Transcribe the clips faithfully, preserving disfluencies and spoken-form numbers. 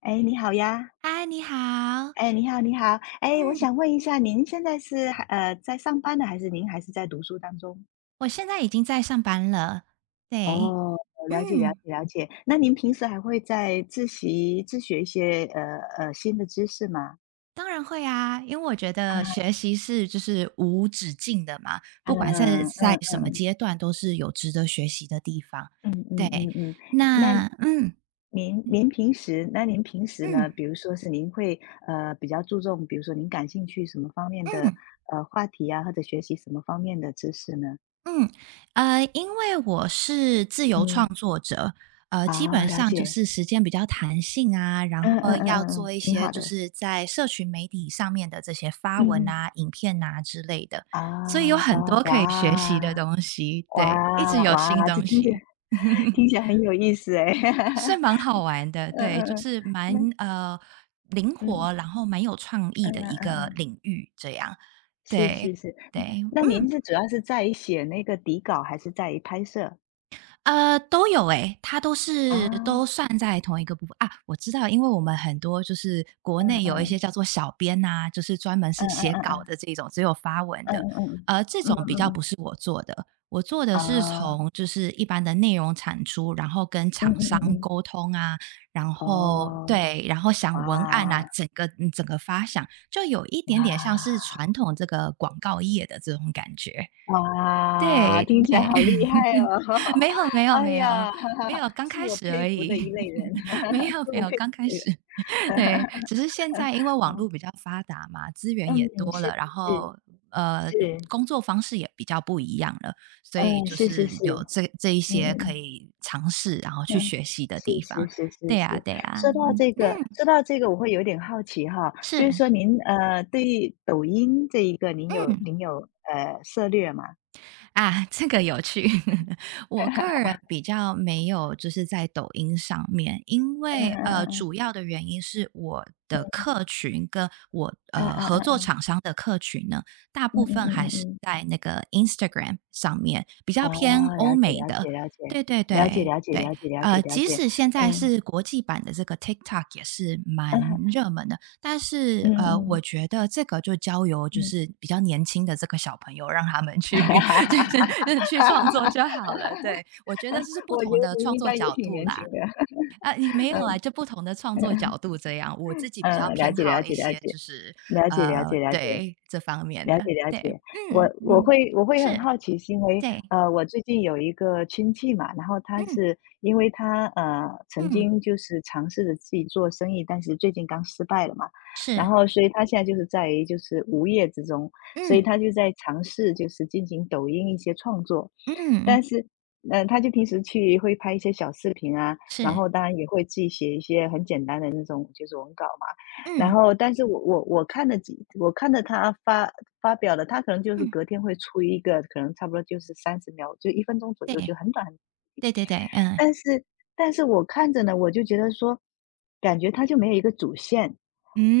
哎，你好呀！嗨，你好。哎，你好，你好！哎，我嗯。想问一下，您现在是还呃在上班呢，还是您还是在读书当中？我现在已经在上班了，对。哦，了解，了嗯。解，了解。那您平嗯，时还会在自习自学一些呃呃新的知识吗？当然会啊，因为我觉啊，得学习是就是无止境的嘛，不管是嗯在嗯什么阶段都是有值得学习的地方，嗯嗯对。嗯嗯。那那嗯，您您平时那您平时呢？嗯。比如说是您会呃比较注重，比如说您感兴趣什么方面的嗯。呃话题啊，或者学习什么方面的知识呢？嗯，呃，因为我是自由创嗯，作者，呃，基哦，本了上就解。是时间比较弹性啊，然嗯嗯后嗯嗯要嗯，做一挺些好就的，是在社群媒体上面的这些发嗯文嗯。啊、影片啊之类的，所以有啊哦，很啊多可以学习的哇，东西，对，一直哇，有新哇，这东听起来西，听起来很有意思哎。是 蛮好玩的，嗯对，嗯就嗯，是蛮那嗯，呃灵嗯活，然后蛮有创意嗯的一嗯个嗯，领域，这样，是对是是，嗯对，那嗯您是主要是在于写那个底稿还是在于拍摄？呃，都有诶，它都啊，是都嗯算在同一个部分啊。我知道，因为我们很多就是国内有一些嗯，叫做小编呐、就是专门嗯是嗯写嗯稿嗯，的这种，只有发文嗯的，嗯嗯，呃，这嗯种嗯比较嗯嗯，不是我做的。我做的是啊，从就是一般的内容产出，然后跟嗯厂嗯商嗯嗯，沟通啊，然后哦，对，然后想文案啊，哇，整个嗯整个发想，就有一点点像哇。是传统这个广告业的这种感觉。哇，对听起来对，好厉害哦！没有没有哎没有呀，没有，刚是开我始佩而服的已。一类人，没 有是没我有，佩服刚开的一类始。人。对，只 是现在因为网哦，络比较发达嘛，资源嗯，也多是了，然是是，后，呃，是，工作方式也比较不一样了，所以嗯，就是是是，是有这这一嗯些可嗯以尝试，然后嗯，去嗯，学习的是地是方。是是对呀啊是。对呀，啊说到嗯这个嗯，说到这个我会有点好奇哈，就是是，说您，呃，对于抖音这一个您有嗯。您有，呃，涉略吗？啊，这个有趣。我个 人比较没有，就是在抖音上面，因嗯为嗯呃，嗯主要的原因是我的嗯，客群跟我嗯，嗯呃嗯嗯合作嗯，厂商的客群呢，大嗯部嗯分嗯还嗯是嗯。在那个 Instagram 上面，比较偏哦，欧了解美了解的。了解，对对了解对了解对，了解了解呃，了即解，使现在嗯，是国际版的这个 TikTok 也是 蛮嗯热门的，但是嗯呃，我嗯。觉得这个就交由就嗯，是比较年轻的这个小朋友，让他们去 就 是去创作就好了。对，我觉得这是不我觉同的得你创应作该也角挺度年轻啦。的，啊，你没 有啊，嗯，就不同的创作角度这样。我自己比较嗯，了偏解了好一解了些，解，就是了解了呃，解了解。对这方面了的，解了对，解，嗯我我嗯，会我会很是，好奇，是因为对，呃，我最近有一个亲戚嘛，然后他嗯是因为他呃曾嗯，经就是尝试着自己做生意，但是最近刚失败了嘛，然是，后所以他现在就是在于就是无业之中，所以嗯他就在尝试就是进行抖音一些创作，嗯，但是嗯、呃他就平时去会拍一些小视频啊，然是，后当然也会自己写一些很简单的那种就是文稿嘛。然嗯后，但是我我我看了几我看了他发发表的，他可能就是嗯，隔天会出一个，可能差不多就是三十秒，就一分钟左右，就对，很短。对对对，嗯但是但是我看着呢，我就觉得说，感觉他就没有一个主线，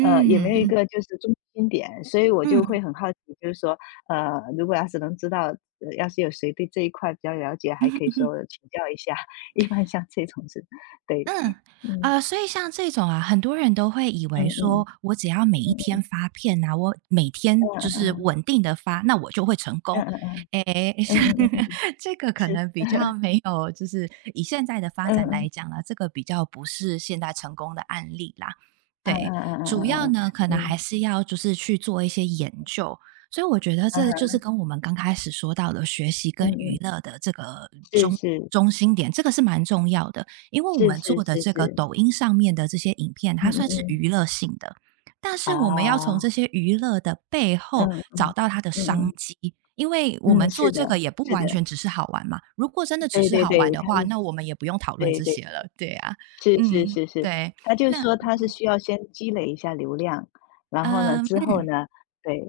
呃，也没有一个就是中心点，所以我就嗯。会很好奇，就是说，呃，如果要是能知道，呃要是有谁对这一块比较了解，还可以说 请教一下，一般像这种是对，嗯，嗯，呃，所以像这种啊，很多人都会以嗯为嗯说，我只要每一嗯，天发片啊，我每天就嗯是嗯，稳定的发，那我就会成嗯功。嗯嗯，诶，嗯嗯嗯，嗯嗯嗯。这个可是，能比较没有，就是以现在的发嗯展嗯，来讲呢，这个比较不是现在成功的案例啦。嗯对，嗯嗯主嗯要嗯呢，可能嗯，还嗯，是要就是去做一些研究。所以我觉得嗯这就哼，是跟我们刚开始说到的学习跟嗯嗯，娱乐的这个中是，中心点，这个是蛮重要的。因为我是们是做的是是这个是，抖音上面的这些影片，嗯它嗯算是嗯，娱乐性的，但是我们要从啊，这些娱乐的背嗯后找嗯，到它的嗯嗯，商机。因为我嗯，们做是的，这个也不是的，完全只是好玩嘛，如果真的只对是对好玩对，的他话，就是那我们也不用讨论对这对，些了，对啊，是是嗯，是是，对，他就是那说他是需要先积累一下流量，然后呢，嗯之后嗯，呢，对，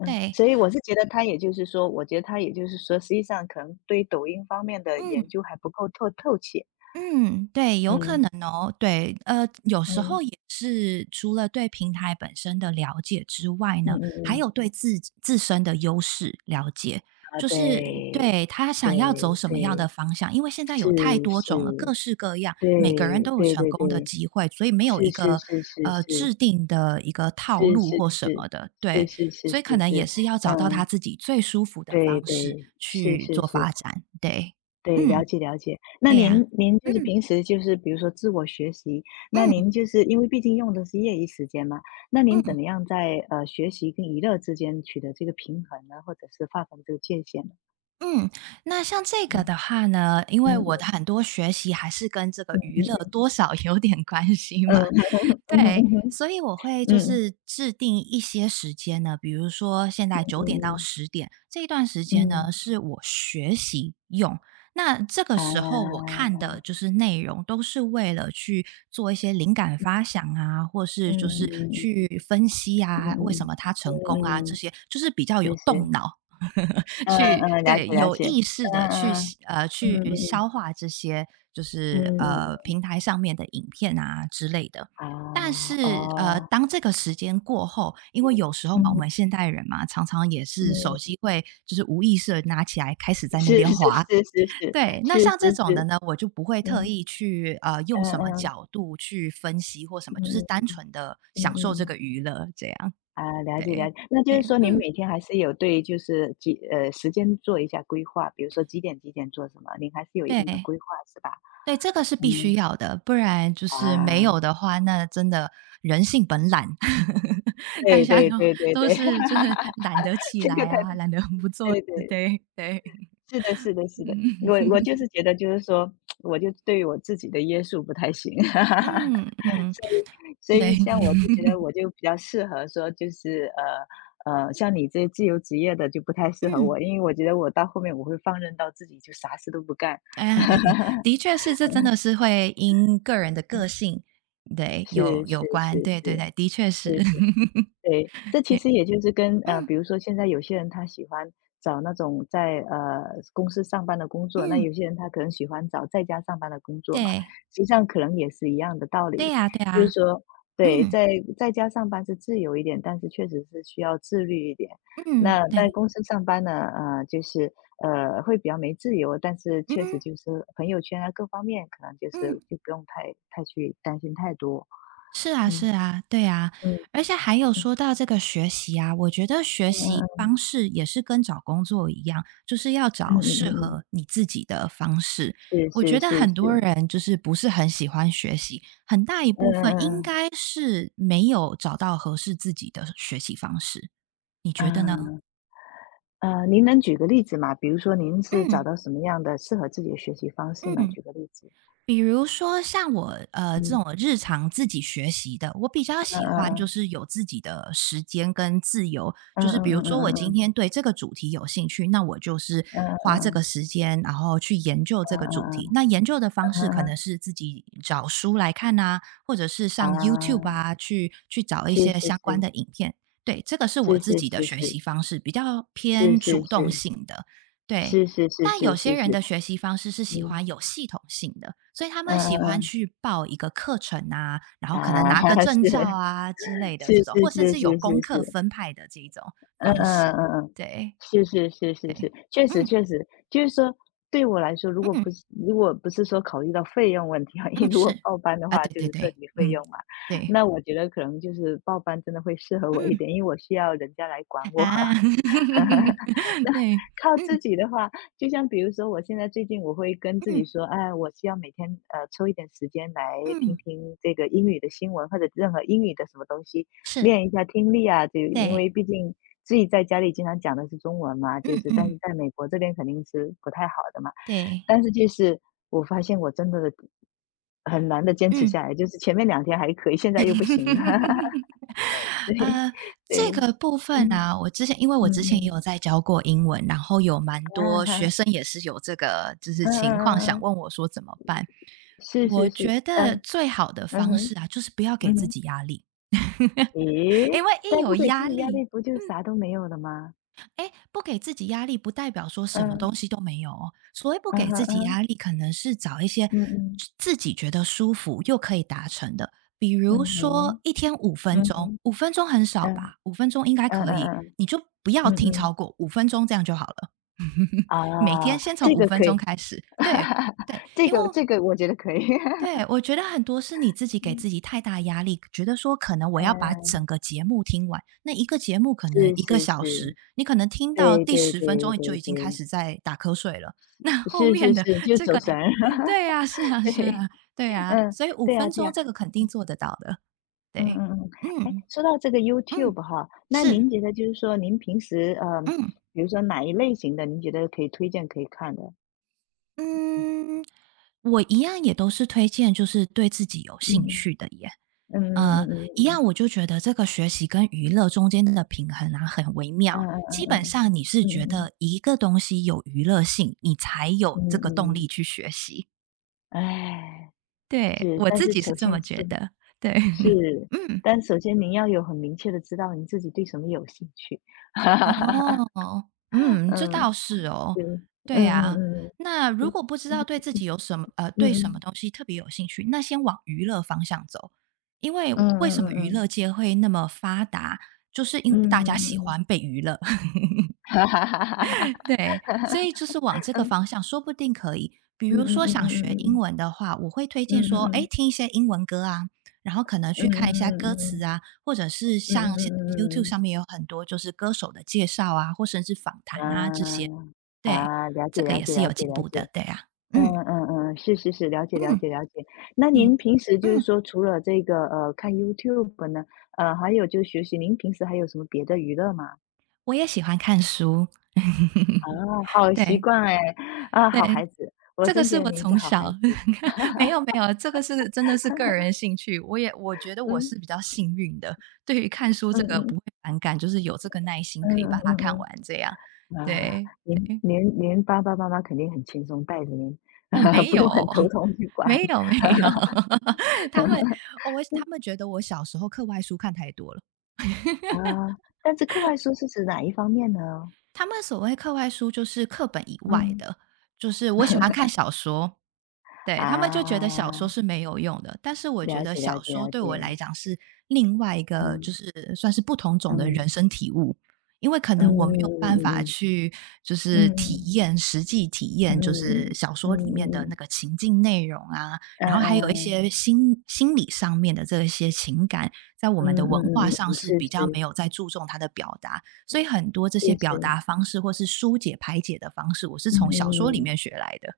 嗯，对，所以我是觉得他也就是说，我觉得他也就是说，实际上可能对抖音方面的嗯。研究还不够透透彻，嗯，对，有可嗯能哦。对，呃，有时嗯候也是除了对平台本身的了解之外呢，嗯嗯还嗯。有对自自身的优势了解，啊，就是对，对他对想要走什么样对，的方向。因为现在是有太多是，种了，各式各样，对每个人都有对成对功的对，机会，所以没有是一是个是是呃是，制定的一个套是路是或什么是，的。是对，是是所以可是能也是，是要找到他嗯，自己最舒服的对方式对，是去是做是，发展。对，对，了嗯，解了解。那对呀、您您就是嗯。平时就是比如说自我学习，那嗯您就是因为毕竟用的是业余时间嘛，那您怎嗯么样在呃学习跟娱乐之间取得这个平衡呢？或者是划分这个界限呢？嗯，那像这个嗯的话呢，因为嗯我的嗯很多学习还是跟这个娱乐多少有点关系嗯嘛，嗯嗯嗯对，嗯嗯所以我会嗯。就嗯是制定一些时间呢，比如说现在嗯九点到嗯，十点这一段时间嗯呢，是我学习用。那这个啊，时候我看的就是内容，都是为了去做一些灵感发想啊，或是就是嗯嗯去分析嗯啊，为什嗯么他嗯成嗯功啊，嗯这嗯，些就是比较是有是动脑。嗯去嗯，了对，解了有解，意识嗯的去嗯呃，嗯嗯去嗯消化这些就是嗯嗯呃，嗯，平台上面的影片啊之类的。啊，但是，呃，哦，当这个时间过后，因为有时候嘛，我嗯们现代人嘛，常常也是手嗯，机会就是无意识的拿起来开始在那是边是是是滑。是对，那是像这是种的是，呢，我就不会特嗯意去，呃，嗯用什么嗯角度去分析或什么，就是嗯单纯的嗯享受这嗯，个娱乐这样，啊，了解了对，解，那就是对，说您嗯，每天还是有对就是几呃时间做一下规划，比如说几点几点做什么，您还是有一定的对。规划是吧？对，这个是必须嗯，要的，不然就是没啊，有的话，那真的 大对家对都对对都对，是就是懒得 起这个来太啊，懒得不做对事，对，对对，是的是的是的，我嗯我就是觉得就是说，我就对我自己的约束不太行，嗯嗯，所以所以对，像我就觉得我 就比较适合说就是呃呃，像你这自由职业的就不太适合嗯，我，因为我觉得我到后面我会放任到自己就啥事都不干，哎，的确是，这真的是会因个人的个性，对，是有有是关，是对对是，对，的确是，是是。对，这 其对，实也就是跟呃，嗯比如说现在有些人他喜欢找那种在呃公司上班的工作，那嗯，有些人他可能喜欢找在家上班的工作嘛，对实际上可能也是一样的道对理，呀、对就是呀、说，对，嗯在在家上班是自由一点，但是确实是需要自律一点。嗯，那在对，公司上班呢，呃，就是呃会比较没自由，但是确实嗯就是朋友圈啊各方面可能就嗯。是就不用太太去担心太多，是啊嗯是啊，对啊。嗯而且还有嗯说到这个学习啊，我觉得学嗯习嗯嗯方式也是跟找工作一样，就是要嗯找嗯嗯适嗯合你自己的方式。是我是觉得是很多是，人就是不是很喜欢学习，很大一嗯部分应嗯该是没有找到合适自己的学习方式，你嗯觉得呢？嗯，啊，呃，您能举个例子吗？比如说您是找嗯到什么样的适合自己的学习方式呢？嗯。举个例子。比如说像我，呃，这嗯，种日常自己学习的，我比较嗯喜欢就嗯是有自己的时间跟自由。嗯就是比如说我嗯今嗯天对这个主题有兴趣，那我就是嗯嗯花这嗯个时间，然后去研究这嗯个嗯主嗯嗯题。嗯那研究的方式嗯可嗯，能是自己找书来看啊，或者是上 YouTube 啊，啊，去去找一是是些相关是，的影片。对，这个是是我是自己的是学是，习方式，比较是偏是主动是，性的，对。是是是但是有些是人是，的学习方式是喜嗯，欢有系统性的，所以他嗯们喜欢嗯去报一个课程啊，然后嗯，可能拿个啊，是，证照啊之类的是这种，是或甚是至有是功是课是。分派的这一种嗯嗯方嗯式。嗯嗯，对是是是是是，对，确实嗯确实，就是说对我来说，如果不嗯是如果不是说考虑到费用问题啊，因为嗯，如果是报班的啊，话对就对是涉对，及费嗯用嘛，对，那我觉得可能就是报班真的会适合我一嗯点，因为我需要人家来管我。啊，那 对，靠自嗯己的话，就像比如说我现在最近我会跟自己嗯说，哎，我需要每天呃抽一点时间来听嗯，听这个英语的新闻或者任何英语的什么东西，是，练一下听力啊，就因对，为毕竟自己在家里经常讲的是中文嘛，就嗯是但嗯是在美国这边肯定是不太好的嘛，对，但是就是我发现我真的很难的坚持嗯。下来，就是前面两天还可以，现在又不行了，对呃，这对，个部分嗯啊，我之前因为嗯我之前也嗯，有在教过英文，然后有蛮 啊多学哈，生也是有这个就是嗯嗯情况，嗯想嗯。问我说怎么办。是我是是，觉得嗯，最好的嗯方哼，式啊，就是不要给嗯自哼。己压力，咦？因为一但有不给自压己压力，力，不就啥都没有了吗？哎，不给自己压力不代表说什么东嗯，西都没有哦。所谓不嗯给自己哼，压力，可能是找一些嗯，嗯自己觉得舒服又可以达成的，比如嗯，嗯哼，说一天五分嗯钟，哼，五分钟很少嗯，吧？五分钟应该嗯嗯可以，嗯，你就不要嗯听嗯，超过五分钟，这样就好了。每天啊，先从这五个分可钟以，开始，对对，这因为个这个我觉得可以。对，我觉得很多是你自己给嗯，自己太大压力，觉得说可能我要把嗯，整个节目听完，那一个节目可能是一个是小是，时，你可能听到对第对十分对钟就对已经开对，始在打瞌睡了，那后是面是的是，就这走个神儿。对啊，是啊是对，啊，对啊，嗯，所以五对呀分对呀。钟这个肯定做得到的，嗯对。嗯嗯，哎，嗯，说到这个 嗯，YouTube 哈，那是，您觉得就是说您平时，嗯，嗯，比如说哪一类型的，您觉得可以推荐可以看的？嗯，我一样也都是推荐就是对自己有兴嗯，趣的耶。嗯呃，嗯一样嗯我就觉得这个学习跟娱乐中间的平衡啊，很微嗯妙。嗯，基嗯嗯本嗯上你是嗯嗯觉嗯得一个东西有娱乐性，你才嗯，有这嗯个动力嗯去学习。哎，对，是，我但自是己是首这先么是觉得，对。是，嗯，但首先您要有很明确的知道你自己对什么有兴趣。哈哈哈哈，哦，嗯，这嗯，倒是哦。对，嗯对嗯啊，嗯，那对，如果不知道嗯对自己有什么呃，嗯对什么嗯，东西特别有兴趣，那先往娱乐方向走。因为嗯嗯为什么娱嗯嗯，乐界会那么发达，就是因嗯为嗯大家嗯。喜嗯嗯 欢被娱乐。哈哈哈哈哈哈。对，所以就是往这个 方向，说不定可以。比嗯如嗯说嗯想学英嗯文的话，我会推嗯荐嗯说，哎，嗯听一些英文歌啊，然后可能嗯去嗯看一下嗯嗯歌嗯词嗯啊，或者是嗯嗯像现嗯在 YouTube 嗯上嗯面有很多就是歌手的介绍啊，或甚至访谈啊这些。啊对，啊了解这个了也解是了有解进了步解的，对啊。嗯嗯嗯嗯是是是了解了嗯解了解，那嗯您平时就是嗯，说除了这个呃看 YouTube 呢呃还有就学习您平时还有什么别的娱乐吗？我也喜欢看书。啊， 好习对。惯哎。啊，好孩对，子，我这个真觉是得我您是从好孩小 子。 没有没有，这个是真的是个人兴趣。我也我觉得我嗯是比较幸运的，对于看书嗯这个不嗯会反感，就是有这个耐心可嗯以嗯把它看嗯完这样。嗯。啊，对，您您您爸爸妈妈肯定很轻松带着您， 哦，没不有，用很头 痛去管。没有没有，他们哦，我他们觉得我小时候课外书看太多了。啊，但是课外书是指哪一方面呢？他们所谓课外书就是课本以外嗯。 的，就是我喜欢 看小说。对，他们就觉得小说啊，是没有用的，但是我觉了得解了小解说了对我来解。讲是另外一个，嗯就是算是不同种的嗯人生体悟。因为可嗯能我没有办法嗯去，就是嗯体验实际体嗯验，就是嗯小嗯说里面嗯的那嗯个情境内容啊，然后还有一嗯些心心理上面的这些情感，在我嗯们的嗯嗯文嗯化嗯嗯上嗯是是比较没是有在注重它的表达，所以很多这是些表是达方式或是疏解排解的方式，我是嗯从小嗯说里嗯面学来的。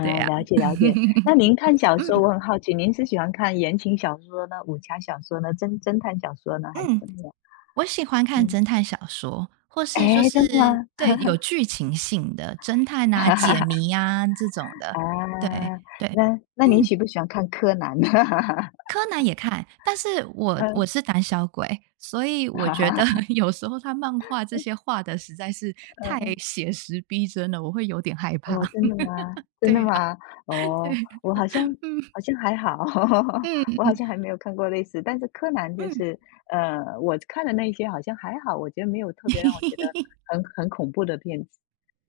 对呀、啊 了解了解。那您看小 说，嗯我很好奇，您是喜欢看言情小说呢、武侠小说呢、侦侦探小说呢，还是嗯，怎么样？我喜欢看嗯，侦探小说，或是就哎，真的是吗？对，有剧情性的侦探啊、解谜 啊这种的。啊，对对，那那您嗯，喜不喜欢看柯南呢？柯南也看，但是我我嗯，是胆小鬼，所以我哈觉哈得 哈。有时候他漫画这些画的实在是太嗯，写实逼真了，我会有点害怕。哦，真 的吗？真的对啊，吗？哦，对，我好像嗯好像还好，嗯我嗯好像还没有看过类似，但是柯南就嗯 是，呃，我看的那些好像还好，我觉得没有特别让我觉得 很很恐怖的片子。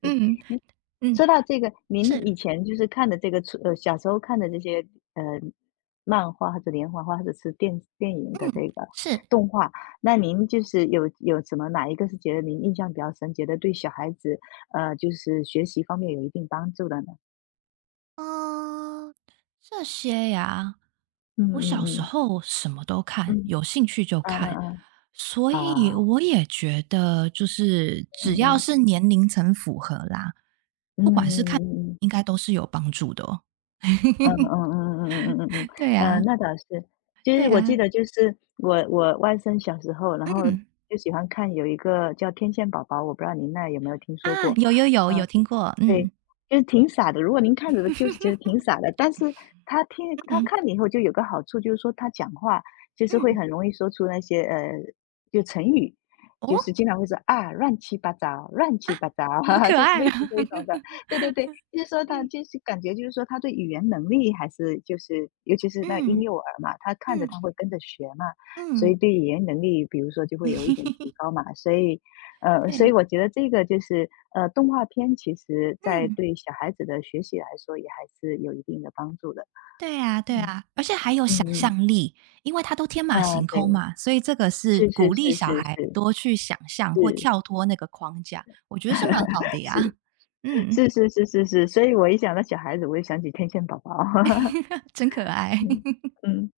嗯嗯，说到这个，您是，以前就是看的这个呃，小时候看的这些，呃，漫画或者连环画，或者是电电影的嗯这个是，动画，那您就是有有什么哪一个是觉得您印象比较深，觉得对小孩子，呃，就是学习方面有一定帮助的呢？嗯、这些呀、嗯我嗯小时嗯，候什么都嗯，看，有兴趣就嗯看，嗯嗯，所以啊，我也觉得就是嗯只要嗯，是年龄层符合啦，嗯嗯嗯嗯。应该都是有帮助的哦。嗯嗯 嗯嗯嗯嗯嗯对嗯，呃，呀，那倒是。就是对我记呀，得就是我我外甥小时候，然后嗯，就喜欢看有一个叫《天线宝宝》，我不知道您那有没有听说啊，过？有有有，嗯。有听过，对，嗯，就是挺傻的。如果您看着的就是觉得挺傻的，但是他听他嗯，看了以后就有个好处，就是说他讲话就是会嗯，很容易说出那些呃，就成语，哦，就是经常会说啊乱七八糟，乱七八糟，好 可就是爱类啊。似这一种的。对对对，就是说 他嗯，就是感觉就是说他对语言能力还是就是尤其是那婴嗯，幼儿嘛，他看着嗯，他会跟着学嘛，所嗯，以对语言能力比如说就会有一点提高嘛，所以呃，所以对，我觉得这个就是，呃，动画片其实在嗯，对小孩子的学习来说，也还是有一定的帮助的。对啊，对嗯，啊，而且还有小嗯嗯，因为他都天啊，马行对，空嘛，所以这个是是是鼓励是小是孩是多去想象或是。跳脱那个框架，我觉得是蛮好 的是，呀。嗯，是是是是是，所以我一想到小孩子，我就想起天线宝宝。真可爱。嗯，嗯。